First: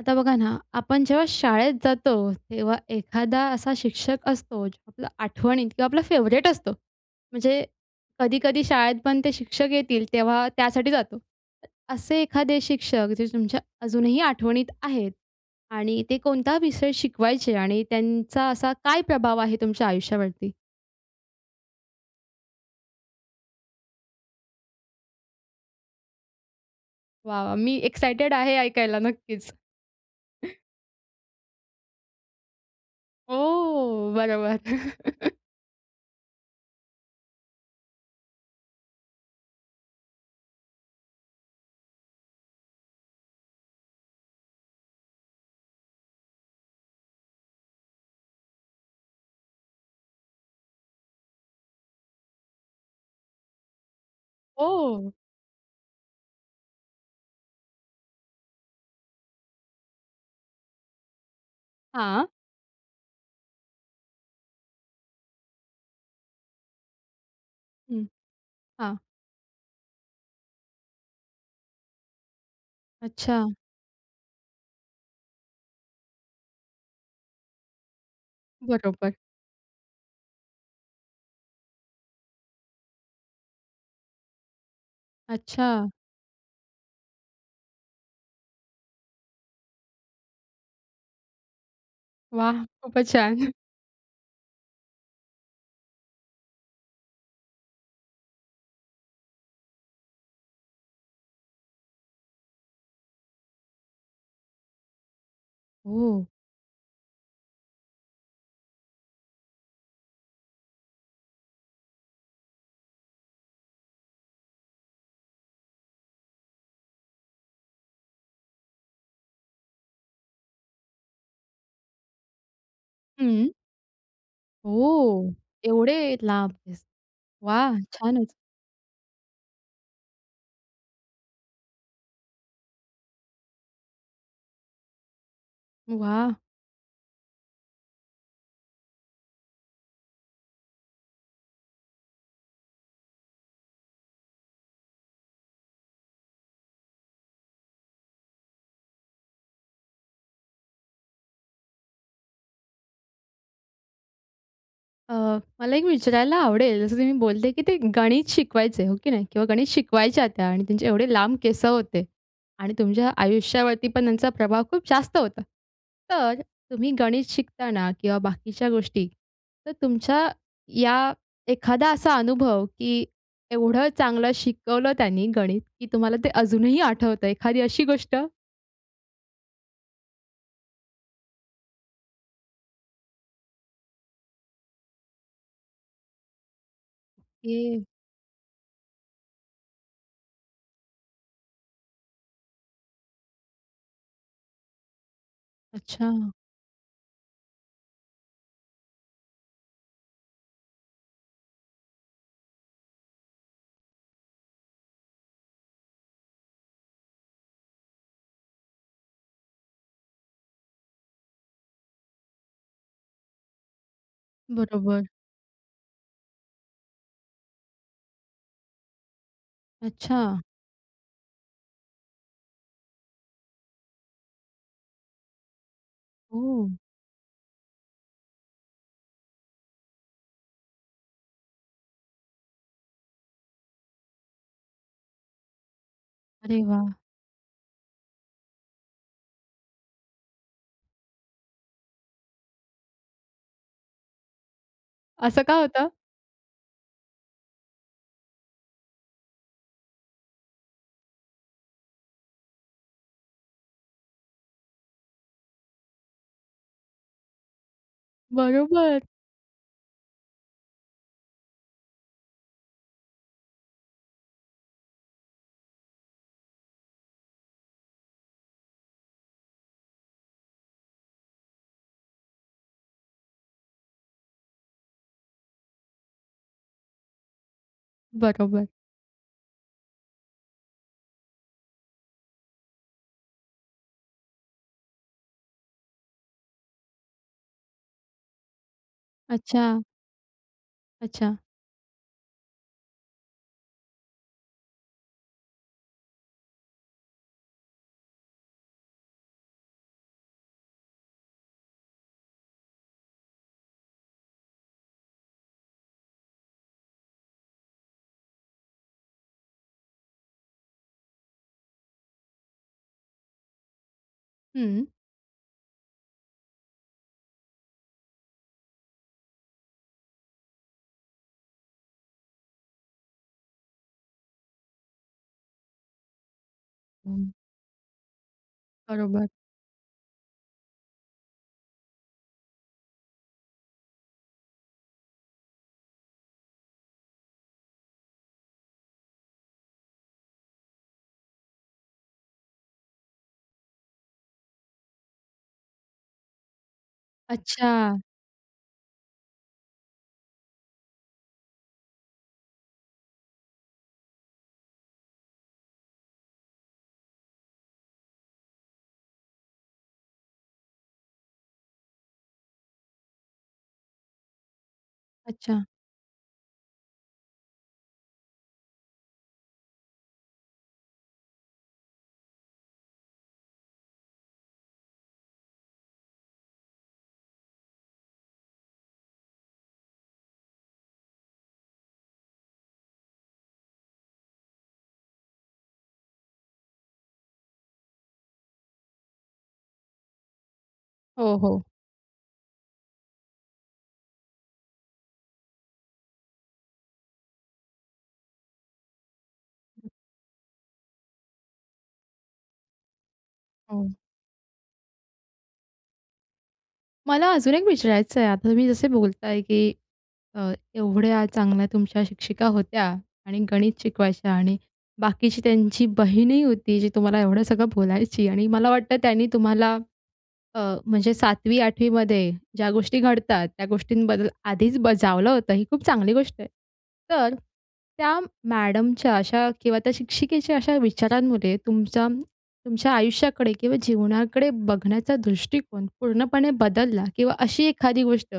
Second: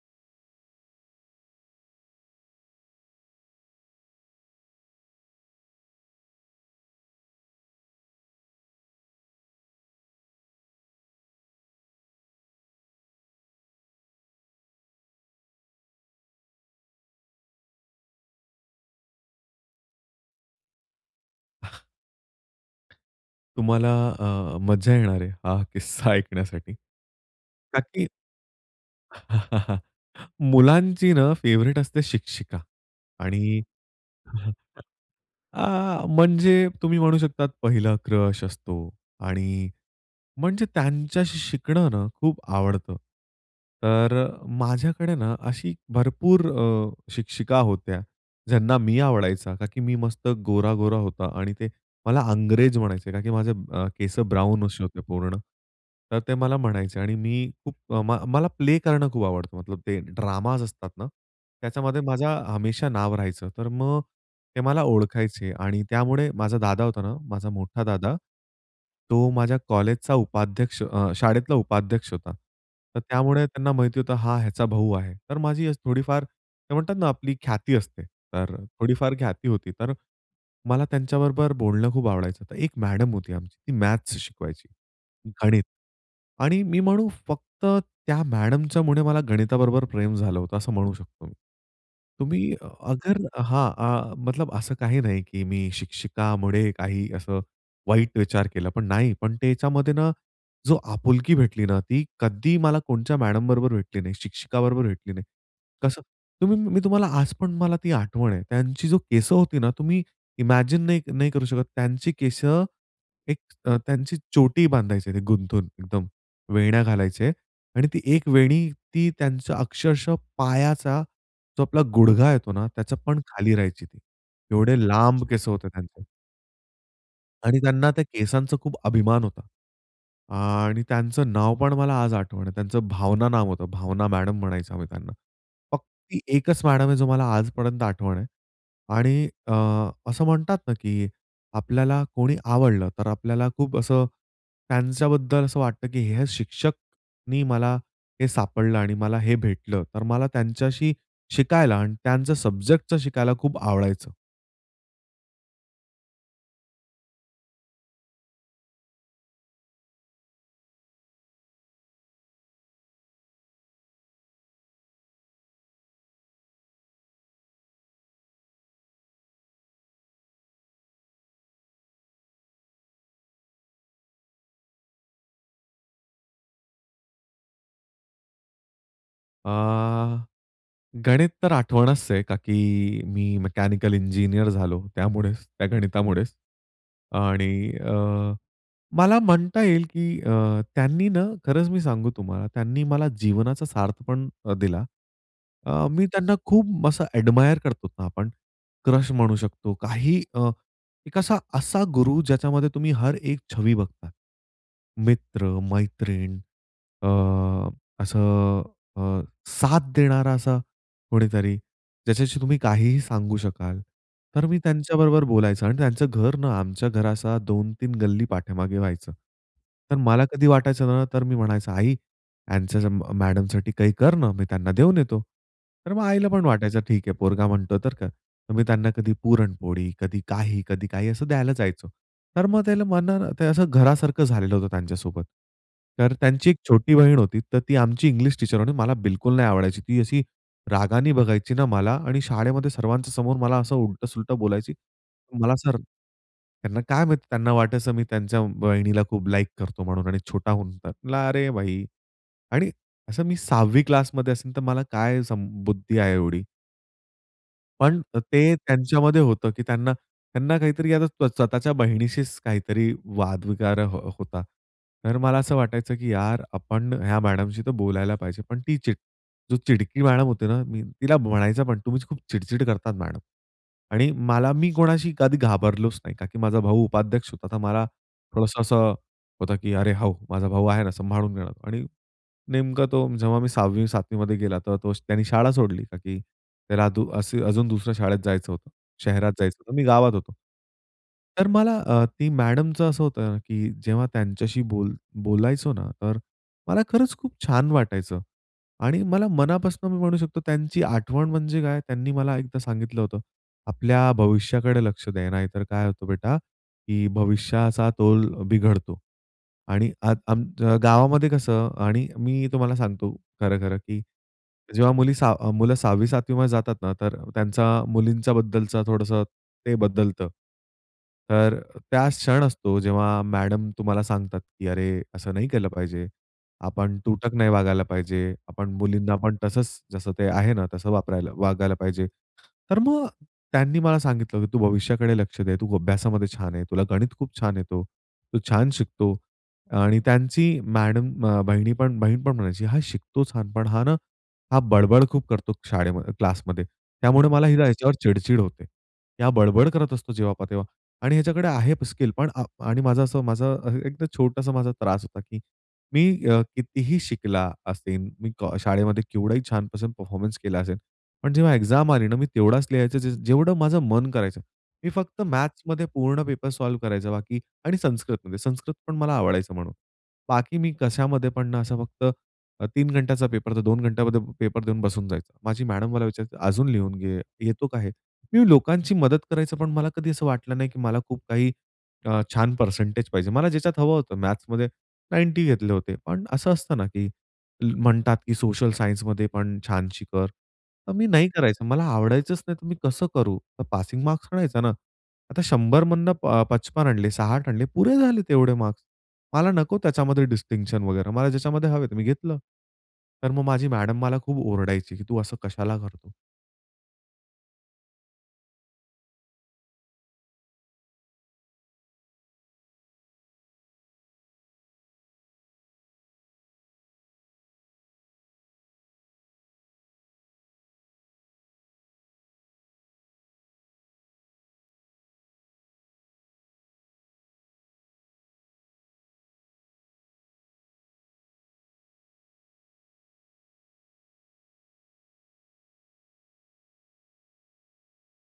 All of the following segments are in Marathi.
आता बघा ना, आपण जेव्हा शाळेत जातो तेव्हा एखादा असा शिक्षक असतो आपला आठवणीत किंवा आपला फेवरेट असतो. म्हणजे कधी-कधी शाळेत पण ते शिक्षक येतील तेव्हा त्यासाठी जातो. असे एखादे शिक्षक जे तुमच्या अजूनही आठवणीत आहेत आणि ते कोणता विषय शिकवायचे आणि त्यांचा असा काय प्रभाव आहे तुमच्या आयुष्यावरती? तुम्हाला अ, मज्जा येणार आहे हा किस्सा ऐकण्यासाठी. वाह! वाह! मी का की एक्साईटेड आहे ऐकायला नक्कीच. मुलांची ना फेव्हरेट असते शिक्षिका आणि ओह! बरोबर. आह, म्हणजे तुम्ही म्हणू शकता पहिला क्रश असतो. आणि म्हणजे त्यांच्याशी शिकणं ना खूप आवडतं. तर माझ्याकडे ना अशी भरपूर अ, शिक्षिका होत्या ज्यांना मी आवडायचा, का की मी मस्त गोर-गोरा होता आणि ते मला अंग्रेज म्हणायचे, कारण की अ, माझे केस ब्राउन असे होते हो. पूर्ण. तर ते मला म्हणायचे आणि मी खूप म मला प्ले करणं खूप आवडतं, मतलब ते ड्रामा असतात ना त्याच्यामध्ये हां. माझं हमेशा नाव राहायचं. तर मग ते मला ओळखायचे आणि त्यामुळे माझा दादा होता ना, माझा मोठा हं, दादा, हां. तो माझ्या कॉलेजचा उपाध्यक्ष अ, शाळेतला उपाध्यक्ष होता. तर त्यामुळे अच्छा. त्यांना माहिती होतं हा ह्याचा भाऊ आहे. तर माझी थोडीफार ते म्हणतात ना आपली ख्याती असते, तर बरोबर. थोडीफार ख्याती होती. तर मला त्यांच्याबरोबर बोलणं खूप आवडायचं. एक मॅडम होती आमची ती मॅथ्स शिकवायची, गणित अच्छा. आणि मी म्हणू फक्त त्या मॅडमच्यामुळे मला गणिताबरोबर प्रेम झालं होतं असं म्हणू शकतो मी. तुम्ही वाह! खूपच अगर छान. हां, आह. मतलब असं काही नाही, की मी शिक्षिकामुळे काही असं वाईट विचार केला पण नाही, पण त्याच्यामध्ये ना जो आपुलकी भेटली ना, ती कधी मला कोणच्या मॅडम बरोबर भेटली नाही, शिक्षिक बरोबर भेटली नाही. कसं हो. तुम्ही मी तुम्हाला आज पण मला ती आठवण आहे त्यांची, जो केस होती ना तुम्ही इमॅजिन नाही नाही करू शकत त्यांची केस, एक त्यांची चोटी बांधायचे ते गुंतून एकदम वेण्या घालायचे आणि ती एक वेणी ती त्यांचं अक्षरशः पायाचा जो आपला गुडघा येतो ना, त्याचं पण हं. खाली राहायची, ती एवढे लांब ओह! केस होते एवढे त्यांचे. लांब केस, आणि वाह! त्यांना त्या छानच. केसांचा खूप अभिमान होता. आणि त्यांचं नाव पण मला आज आठवण आहे, त्यांचं भावना नाव होतं, भावना मॅडम म्हणायचो आम्ही त्यांना. फक्त वाह! एकच मॅडम आहे, जो मला आजपर्यंत आठवण आहे आणि अ, असं म्हणतात ना, की आपल्याला कोणी आवडलं तर आपल्याला खूप असं त्यांच्याबद्दल असं वाटतं, की हे शिक्षकनी मला हे सापडलं आणि मला हे भेटलं, तर मला त्यांच्याशी शिकायला आणि त्यांचं सब्जेक्टच शिकायला खूप आवडायचं. अ, मला एक विचारायला आवडेल, जसं तुम्ही बोलले, की ते गणित शिकवायचं हो की नाही किंवा गणित शिकवायच्या त्या आणि त्यांचे एवढे लांब केस होते आणि तुमच्या आयुष्यावरती पण त्यांचा प्रभाव खूप जास्त होता. तर, तुम्ही गणित शिकताना किंवा बाकीच्या गोष्टी, तर तुमच्या या एखादा असा अनुभव, की एवढं चांगलं शिकवलं त्यांनी गणित, की तुम्हाला ते अजूनही आठवतं एखादी अशी गोष्ट? अ, गणित तर आठवणच आहे, का की मी मेकॅनिकल इंजिनिअर झालो, त्यामुळेच त्या गणितामुळेच. आणि की. अ, मला म्हणता येईल, की अ, त्यांनी ना खरंच मी सांगू तुम्हाला त्यांनी मला जीवनाचा सार्थ पण दिला. अ, मी अच्छा. त्यांना खूप असं एडमायर करतो ना आपण क्रश म्हणू शकतो. काही अ, एक असा असा गुरु ज्याच्यामध्ये तुम्ही हर एक छबी बघतात. मित्र-मैत्रीण अ, असं अ, साथ देणारा असा कोणीतरी ज्याच्याशी तुम्ही काहीही सांगू शकाल. तर मी बरोबर. त्यांच्याबरोबर बोलायचो आणि त्यांचं घर ना आमच्या घरा असं 2-3 गल्ली पाठीमागे व्हायचं. तर मला अच्छा. कधी वाटायचं ना, तर मी म्हणायचो आई यांच्या मॅडम साठी काही कर ना, मी त्यांना देऊन येतो. तर मग आईला पण हो. वाटायचं ठीक आहे पोरगा म्हणतो तर का, तर मी त्यांना कधी पुरणपोळी, कधी काही, कधी काही असं द्यायला जायचो. तर मग त्याला म्हणल ते असं घरासारखं झालेलं होतं त्यांच्या सोबत. तर त्यांची एक अरे वाह! छोटी बहीण होती, तर ती आमची इंग्लिश टीचर होती मला बिलकुल नाही आवडायची. ती अशी रागाने बघायची ना मला आणि शाळेमध्ये सर्वांच्या समोर मला असं उलट-सुलटं बोलायची. असं का मला जर, होतं? त्यांना काय माहिती त्यांना वाटायचं मी त्यांच्या बहिणीला खूप लाइक करतो म्हणून आणि छोटा होऊन म्हणला, "अरे बाई आणि असं मी 6वी क्लास मध्ये असेल, तर मला काय सम बुद्धी आहे एवढी." पण अ, ते बरोबर. त्यांच्यामध्ये होतं की त्यांना त्यांना काहीतरी आहे ना, स्वतःच्या बहिणीशीच काहीतरी वाद वगैरे अ, होता. तर मला असं वाटायचं की "यार, आपण ह्या मॅडमशी तर बोलायला पाहिजे." पण ती चिड जो चिडकी मॅडम होती ना, मी तिला म्हणायचं पण "तुम्हीच खूप चिड-चिड करतात मॅडम" आणि मला मी कोणाशी कधी घाबरलोच नाही, का की माझा भाऊ उपाध्यक्ष होता तर मला थोडंसं बरोबर. असं होतं की अरे हो, माझा भाऊ आहे ना, सांभाळून घेणार आणि नेमकं तो, जेव्हा मी 6वी-7वीमध्ये गेला, तेव्हा तो त्यांनी शाळा सोडली. का की, त्याला अ, दु असु अजून दुसरं शाळेत जायचं होतं. शहरात जायचं होतं. अच्छा. मी गावात होतो. अच्छा. तर मला अ, ती मॅडमचं असं होतं ना, की जेव्हा त्यांच्याशी बोल बोलायचो ना तर मला खरंच खूप छान वाटायचं आणि मला मनापासून मी म्हणू शकतो त्यांची आठवण म्हणजे काय त्यांनी मला एकदा सांगितलं होतं, "आपल्या भविष्याकडे लक्ष द्या, नाहीतर काय होतं बेटा, की भविष्याचा तोल बिघडतो" आणि अद अ, गावामध्ये कसं आणि मी तुम्हाला सांगतो खरंखरं, की हं. जेव्हा मुली 6 मुलं 6वी-7वीमध्ये जातात ना तर त्यांचा मुलींच्या बद्दलचा थोडंसं ते बदलतं. तर त्याच क्षण असतो, जेव्हा मॅडम तुम्हाला सांगतात की, "अरे, असं नाही केलं पाहिजे, आपण हं. तुटक नाही वागायला पाहिजे, आपण मुलींना बरोबर. पण तसंच, जसं ते आहे ना, तसं वापरायला वागायला पाहिजे." तर मग त्यांनी मला सांगितलं की, "तू भविष्याकडे लक्ष दे, तू अभ्यासामध्ये छान आहे, तुला गणित खूप छान येतो, तू छान शिकतो" आणि त्यांची मॅडम अ, बहिणी पण बहीण पण म्हणायची, "हा शिकतो छान. पण हा ना, हा बडबड खूप करतो शाळेमध्ये क्लासमध्ये त्यामुळे मला आहे ना, याच्यावर अच्छा! चिड-चिड होते, हा बडबड करत असतो, जेव्हा पाहा तेव्हा आणि ह्याच्याकडे आहेत स्किल पण." आ आणि माझं असं माझं एकदम छोटासा माझा त्रास होता, की मी अ, कितीही शिकला असेल, मी को शाळेमध्ये केवढही छानपासून परफॉर्मन्स केला असेल, पण जेव्हा एक्झाम आली ना, मी तेवढाच लिहायचं ज जेवढं माझं मन करायचं. मी फक्त अच्छा. मॅथ्समध्ये पूर्ण पेपर सॉल्व्ह करायचं, बाकी आणि संस्कृतमध्ये. संस्कृतपण मला आवडायचं म्हणून. बाकी मी कशामध्ये पण, असं फक्त अ, 3 घंट्याचा पेपर, तर 2 घंट्यामध्ये पेपर देऊन बसून जायचं. माझी मॅडम मला विचारायची, "अजून लिहून घे, येतो का हे?" मी लोकांची मदत करायचं, पण मला कधी असं वाटलं नाही, की मला खूप काही अ, छान परसेंटेज पाहिजे. मला ज्याच्यात हवं होतं. मॅथ्समध्ये 90 घेतले होते. पण असं असतं ना, की म्हणतात की सोशल सायन्समध्ये पण छानशी कर. तर मी नाही हो, हो. करायचं, मला आवडायचंच नाहीतर मी कसं करू? तर पासिंग मार्क्स आणायचा ना. आता 100मधनं अ, प 55 आणले, 60 आणले, पुरे झाले तेवढे मार्क्स, मला नको [unintelligible] त्याच्यामध्ये डिस्टिंक्शन वगैरे, मला ज्याच्यामध्ये हवे ते मी घेतलं. तर मग माझी हो. मॅडम मला खूप ओरडायची की, "तू असं कशाला करतो?" मला अजून एक विचारायचं आहे. आता तुम्ही जसे बोलत आहे, की अ, एवढ्या चांगल्या तुमच्या शिक्षिका होत्या आणि गणित शिकवायच्या आणि बाकीची त्यांची बहीणही होती, जी तुम्हाला एवढं सगळं बोलायची आणि मला वाटतं त्यांनी तुम्हाला अ, म्हणजे 7वी, 8वी मध्ये ज्या गोष्टी घडतात त्या गोष्टींबद्दल आधीच बजावलं होतं. ही खूप चांगली गोष्ट आहे. तर, त्या मॅडमच्या अशा किंवा त्या शिक्षिकेच्या अशा विचारांमुळे तुमचा, तुमच्या आयुष्याकडे किंवा जीवनाकडे बघण्याचा दृष्टिकोन पूर्णपणे बदलला. किंवा अशी एखादी गोष्ट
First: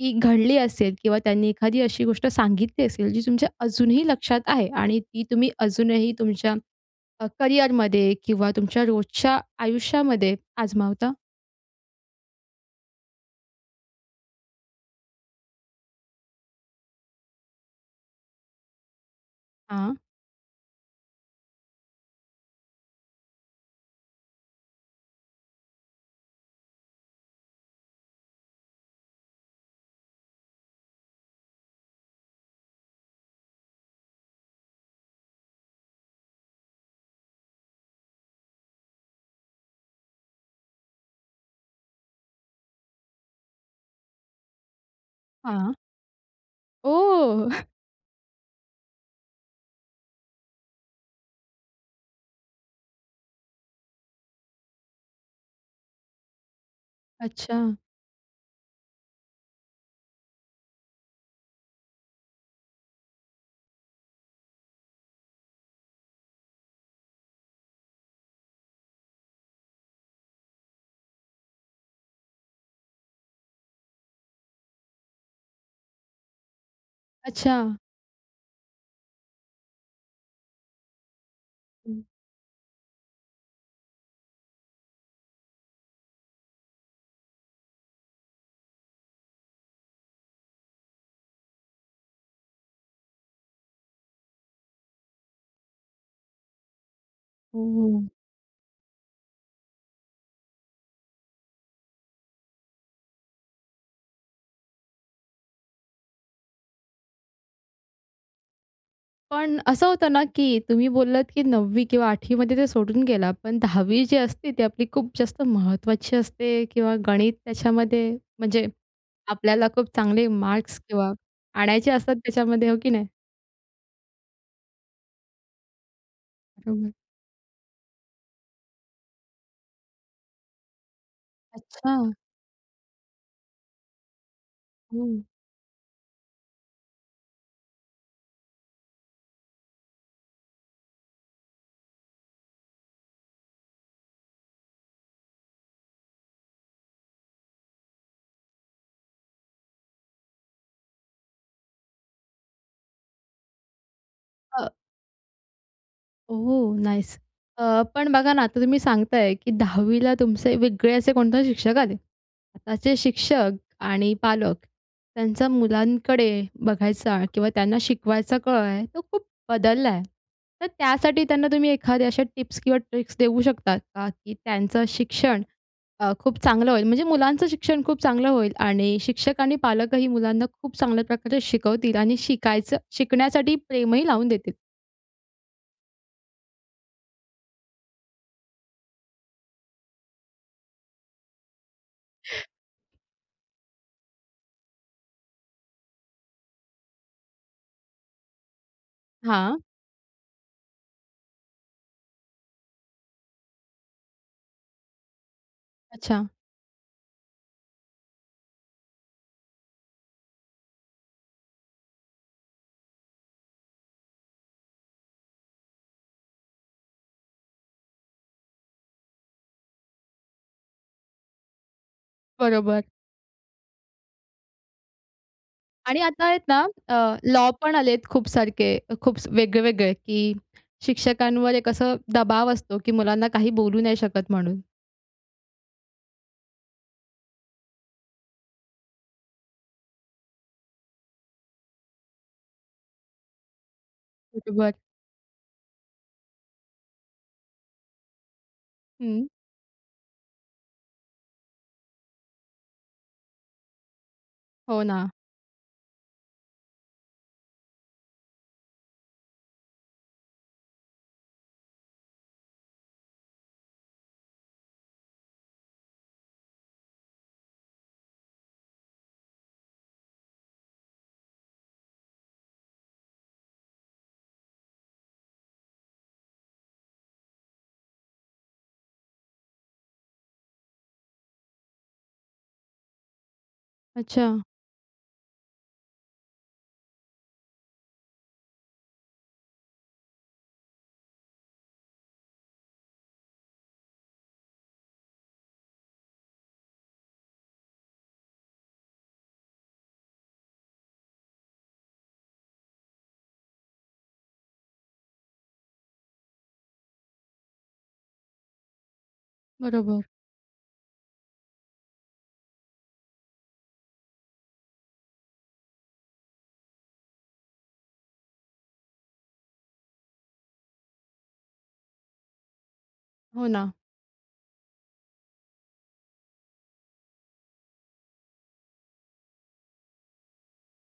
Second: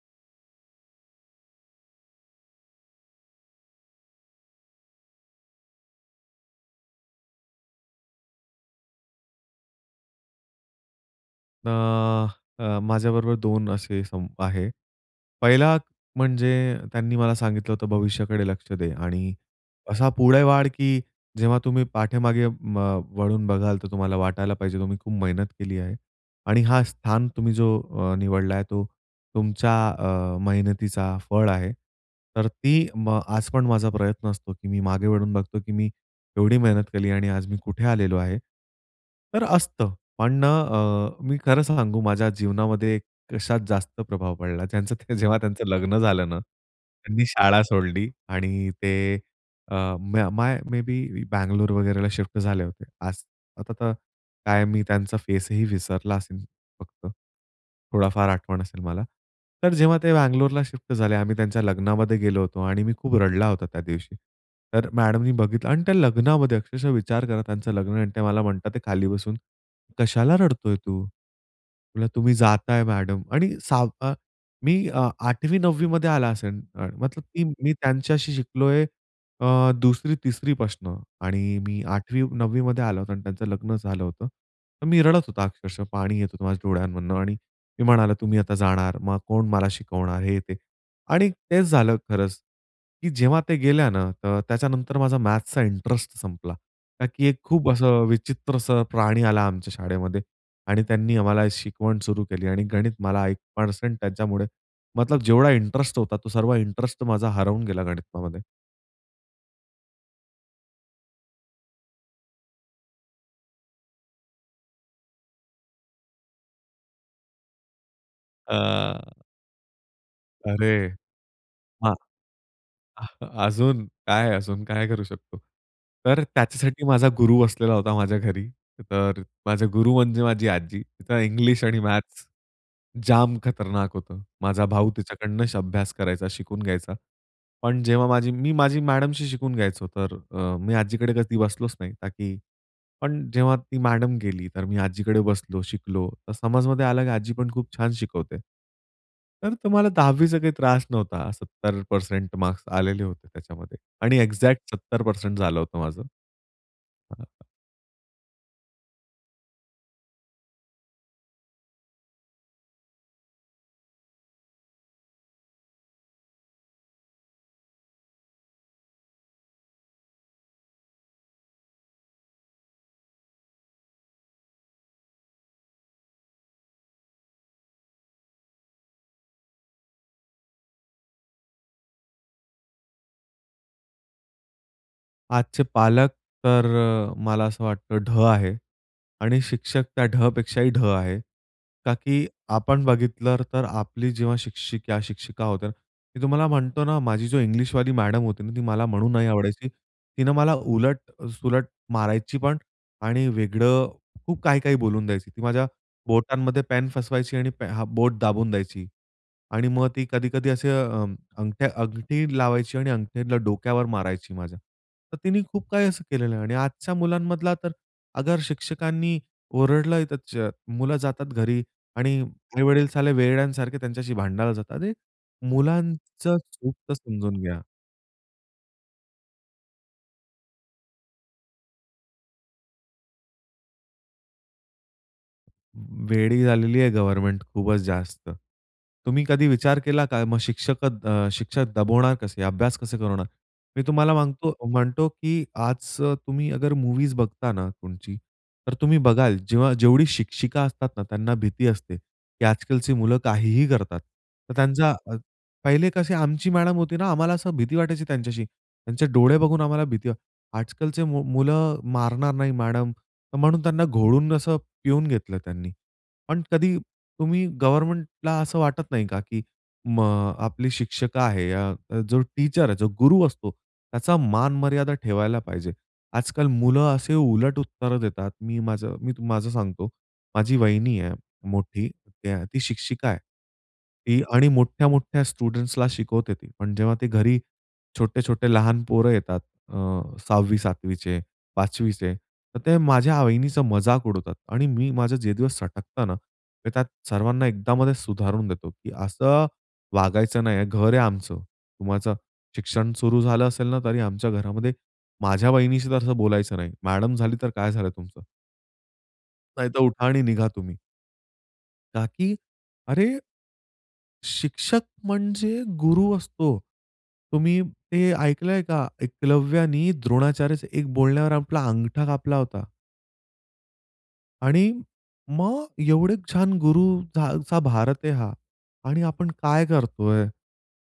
ती घडली असेल किंवा त्यांनी एखादी अशी गोष्ट सांगितली असेल, जी तुमच्या अजूनही लक्षात आहे आणि ती तुम्ही अजूनही तुमच्या अ, करिअरमध्ये किंवा तुमच्या रोजच्या आयुष्यामध्ये आजमावता? अ, अ, माझ्याबरोबर दोन असे संप आहे. पहिला म्हणजे त्यांनी मला सांगितलं होतं भविष्याकडे लक्ष दे. आणि हां. असा पुढे वाढ, की जेव्हा तुम्ही पाठीमागे म, वळून बघाल तर तुम्हाला वाटायला पाहिजे तुम्ही खूप मेहनत केली आहे. आणि हा स्थान तुम्ही जो अ, निवडला आहे तो तुमच्या अ, मेहनतीचा फळ आहे. तर ती, म, आज पण माझा प्रयत्न असतो, की मी मागे वळून बघतो, की मी एवढी मेहनत केली आणि आज मी कुठे आलेलो आहे. तर असतं. पण ना अ, मी खरं सांगू माझ्या जीवनामध्ये कशात जास्त प्रभाव पडला. ज्यांचं जेव्हा त्यांचं हां. लग्न झालं ना, त्यांनी ओह! शाळा सोडली आणि ते अ, म्य माय, मे बी बँगलोर वगैरेला शिफ्ट झाले होते असं. आता तर, काय मी त्यांचा फेसही विसरला असेल. फक्त अच्छा. थोडाफार आठवण असेल मला. तर जेव्हा ते बँगलोरला शिफ्ट झाले, आम्ही त्यांच्या लग्नामध्ये गेलो होतो आणि मी खूप रडला होता त्या दिवशी. तर मॅडमनी बघितलं आणि त्या लग्नामध्ये अक्षरशः विचार करा, त्यांचं लग्न आणि ते मला म्हणतात, ते खाली बसून, कशाला रडतोय तू? तुला, तुम्ही जाताय मॅडम आणि सा अ, मी अ, 8वी, 9वी मध्ये आला असेल. अ, मतलब की मी अच्छा. त्यांच्याशी शिकलोय अ, 2री, 3री पासून. आणि मी हं. 8वी, 9वी मध्ये आला होता आणि त्यांचं लग्न झालं होतं. तर मी रडत होतो अक्षरशः पाणी येत होतं माझ्या डोळ्यांमधून. आणि मी म्हणालो तुम्ही आता जाणार, मग कोण मला शिकवणार हे ते. आणि तेच झालं खरंच, की जेव्हा ते गेल्या ना अ, तर त्याच्यानंतर माझा मॅथ्सचा इंटरेस्ट संपला. का की एक हं, खूप असं हं. विचित्रसं प्राणी आला आमच्या शाळेमध्ये. आणि त्यांनी आम्हाला शिकवण सुरू केली आणि गणित मला 1% त्याच्यामुळे, मतलब जेवढा इंटरेस्ट होता, तो सर्व इंटरेस्ट माझा हरवून गेला गणितामध्ये. पण असं होतं ना, की तुम्ही बोललात, की 9वी किंवा 8वी मध्ये ते सोडून गेला. पण 10वी जी असते ती आपली खूप जास्त महत्त्वाची असते. किंवा गणित त्याच्यामध्ये म्हणजे अ आपल्याला खूप चांगले मार्क्स अरे तेव्हा आणायचे हां. असतात त्याच्यामध्ये, हो की नाही? अजून काय, अजून काय करू शकतो? तर, त्याच्यासाठी बरोबर. माझा गुरु असलेला होता, माझ्या घरी तर माझे गुरु म्हणजे माझी आजी. तिचं इंग्लिश आणि अच्छा. मॅथ्स जाम खतरनाक होतं. माझा भाऊ हं. तिच्याकडनं अभ्यास करायचा, शिकून घ्यायचा. पण, जेव्हा माझी मी माझ्या मॅडमशी शिकून घ्यायचो. तर, अ, मी आजीकडे कधी बसलोच नाही ताकी. पण, जेव्हा ती मॅडम गेली. तर, मी आजीकडे बसलो, शिकलो. तर, समजण्यामध्ये आला, की आजी पण खूप छान शिकवते. तर, तुम्हाला 10वी चा काही त्रास नव्हता, 70% मार्क्स आलेले होते. त्याच्यामध्ये आणि एक्झॅक्ट अ 70% झालं होतं माझं. ओह! हां, नाईस. हां. अ, पण बघा ना आता तुम्ही सांगत आहे, की 10वी ला तुमचे वेगळे असे कोणते शिक्षक आले. आताचे शिक्षक आणि पालक त्यांचा मुलांकडे बघायचा किंवा त्यांना शिकवायचा काळ आहे तो खूप बदलला आहे. तर, त्यासाठी त्यांना तुम्ही एखाद्या अशा टिप्स किंवा ट्रिक्स देऊ शकता का? की, त्यांचं शिक्षण अ, खूप चांगलं होईल, म्हणजे मुलांचं शिक्षण खूप चांगलं होईल आणि शिक्षक आणि पालकही मुलांना खूप चांगल्या प्रकारे शिकवतील आणि शिकायचं शिकण्यासाठी प्रेमही लावून देतील. आजचे पालक तर मला असं वाटतं ढ आहे आणि शिक्षक त्या ढ पेक्षाही ढ आहे. का? की आपण बघितलं तर आपली जेव्हा शिक्षिका, शिक्षिका होत्या मी तुम्हाला म्हणतो ना, माझी जो इंग्लिशवाली मॅडम होती ना, ती मला म्हणून नाही हां. आवडायची. तिनं मला उलट, सुलट मारायची पण आणि वेगळं खूप काही, काही बोलून द्यायची. ती माझ्या अच्छा! बोटांमध्ये पेन फसवायची आणि पे हा बोट दाबून द्यायची आणि मग ती कधी, कधी असे अ, अंगठ्या, अंगठी लावायची आणि अंगठीतला डोक्यावर मारायची माझ्या. तर तिने खूप काही असं केलेलं आहे. आणि आजच्या मुलांमधला तर अगर, शिक्षकांनी ओरडलय त च मुलं जातात घरी आणि बरोबर. आई-वडील साले वेड्यासारखे त्यांच्याशी भांडायला जातात. अरे आणि आता मुलांचं आहेत ना चूक तर अ, समजून लॉ घ्या. पण आलेत खूप सारखे, खूप वेगळेवेगळे, की शिक्षकांवर एक असं दबाव असतो की मुलांना काही बोलू नाही शकत म्हणून. वेडी झालेली आहे गव्हर्नमेंट खूपच जास्त. तुम्ही कधी विचार केला का? मग शिक्षकत अ, शिक्षक दबवणार कसे? अभ्यास कसे करवणार? मी तुम्हाला म्हणतो, बरोबर. म्हणतो की आज तुम्ही अगर मूवीज बघता ना तुमची, तर तुम्ही हं बघाल, जेव्हा जेवढी शिक्षिका असतात ना त्यांना भीती असते, की आजकालची मुलं काहीही करतात. तर हो त्यांचा ना. पहिले कशी आमची मॅडम होती ना, आम्हाला असं भीती वाटायची त्यांच्याशी, त्यांचे डोळे बघून आम्हाला भीती आजकालचे मु मुलं मारणार नाही मॅडम तर म्हणून त्यांना घोळून असं पिऊन घेतलं त्यांनी. पण कधी तुम्ही गव्हर्नमेंटला असं वाटत नाही का? की मग, आपली शिक्षक आहे या जो टीचर आहे, जो गुरु असतो त्याचा मान-मर्यादा ठेवायला पाहिजे. आजकाल मुलं असे उलट उत्तर देतात. मी माझं मी माझं सांगतो, माझी वहिनी आहे मोठी, ती शिक्षिका आहे. ती अच्छा! आणि मोठ्या, मोठ्या स्टुडंट्सला शिकवते, ती पण जेव्हा ते घरी छोटे-छोटे लहान पोरं येतात अ, 6वी- 7वीचे 5वीचे तर ते माझ्या वहिनीचा मजाक उडवतात आणि मी माझं जे दिवस सटकताना, मी त्यात सर्वांना एकदा मध्ये सुधारून देतो, की "असं वागायचं नाहीये घर आहे आमचं, तुम्हाचं शिक्षण सुरु झालं असेल ना, तरी आमच्या घरामध्ये माझ्या वहिनीशी तर असं बोलायचं नाही. मॅडम झाली तर काय झालं तुमचं?" नाहीतर बरोबर. उठा आणि निघा तुम्ही. का की अरे शिक्षक म्हणजे गुरु असतो. तुम्ही ते ऐकलंय का? एकलव्यानी द्रोणाचार्यच्या एक बोलण्यावर आपला अंगठा कापला होता. हो, ना. आणि मग एवढे छान गुरु जा जांचा भारत आहे हा. आणि आपण काय करतोय?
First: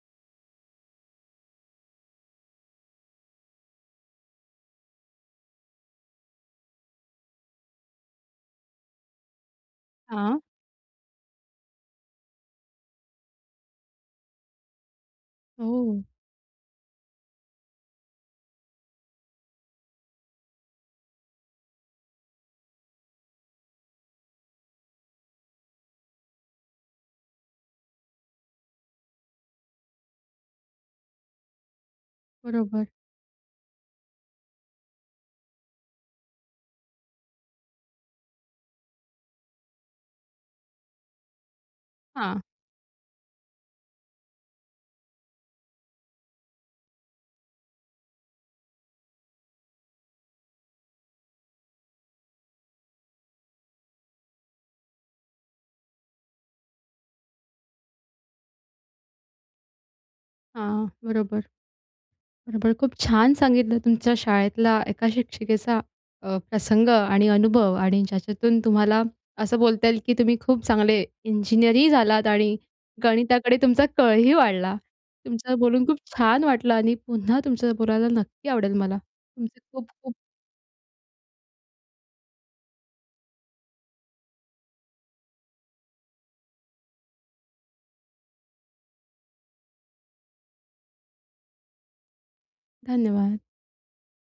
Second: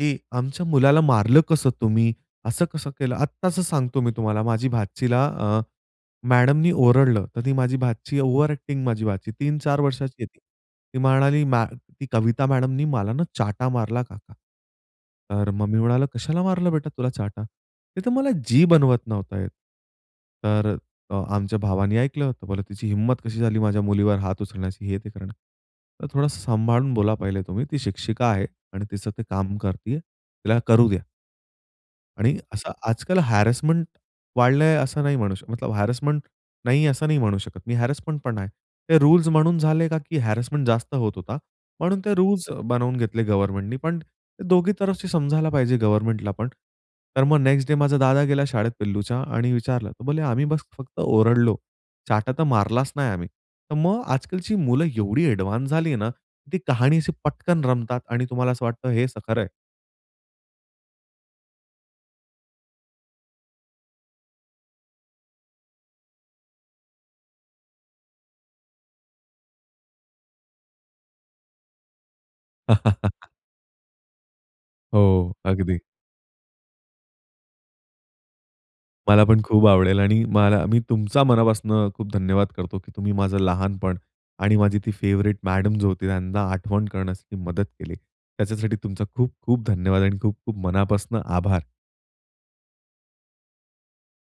की आमच्या मुलाला मारलं कसं तुम्ही? असं कसं केलं? आत्ताचं सांगतो मी तुम्हाला, माझी भाचीला अ, मॅडमनी ओरडलं, तर ती माझी भाची ओव्हर ॲक्टिंग माझी भाची. 3-4 वर्षाची आहे ती. हां. ती म्हणाली, "मॅ कविता मॅडमनी मला ना, चाटा मारला काका." तर हो, मग मी हो. म्हणाला, "कशाला मारलं बेटा तुला चाटा?" "ते तर मला, जी बनवत नव्हता येत." तर अ, आमच्या भावाने ऐकलं. तर ते बोलले, "तिची हिंमत कशी झाली, माझ्या मुलीवर हात उचलण्याची हे ते करणं." तर म्हंटलं, "थोडंसं सांभाळून बोला पहिले तुम्ही, ती शिक्षिका आहे आणि तिचं ते काम करतीय, तिला करू द्या." आणि असं बरोबर. आजकाल हॅरेसमेंट वाढलंय असं नाही म्हणू शकत. हॅरेसमेंट नाही, असं नाही म्हणू शकत मी, हॅरेसमेंटपण आहे. ते रूल्स म्हणून झाले का की हॅरेसमेंट जास्त होत होता. म्हणून ते हां. रूल्स बनवून घेतले गव्हर्नमेंटनी, पण दोघी तरफशी समजायला पाहिजे गव्हर्नमेंटलापण. तर मग नेक्स्ट डे माझा दादा गेला शाळेत पिल्लूच्या आणि विचारलं तर बोलले, "आम्ही बस फक्त ओरडलो, चाटा तर मारलाच नाही आम्ही." तर मग आजकालची मुलं एवढी ॲडवान्स झाली ना, ती कहाणी अशी पटकन रमतात आणि तुम्हाला असं वाटतं हेचं खरं आहे. हां, बरोबर. बरोबर. खूप छान सांगितलं तुमच्या शाळेतला एका शिक्षिकेचा अ, प्रसंग आणि अनुभव आणि ज्याच्यातून तुम्हाला असं बोलता येईल की तुम्ही खूप चांगले इंजिनिअरही झालात आणि गणिताकडे तुमचा कलंही वाढला. हो, तुमच्यांशी अगदी. बोलून खूप छान वाटलं आणि पुन्हा तुमच्यांशी बोलायला नक्की आवडेल मला. मला पण तुमचं खूप आवडेल खूप-खूप आणि मला मी तुमचा मनापासनं खूप धन्यवाद करतो, की तुम्ही माझं लहानपण आणि माझी ती फेवरेट मॅडम जी होती, त्यांना आठवण करण्यासाठी मदत केली. त्याच्यासाठी तुमचा खूप-खूप धन्यवाद. आणि खूप-खूप मनापासनं आभार. धन्यवाद.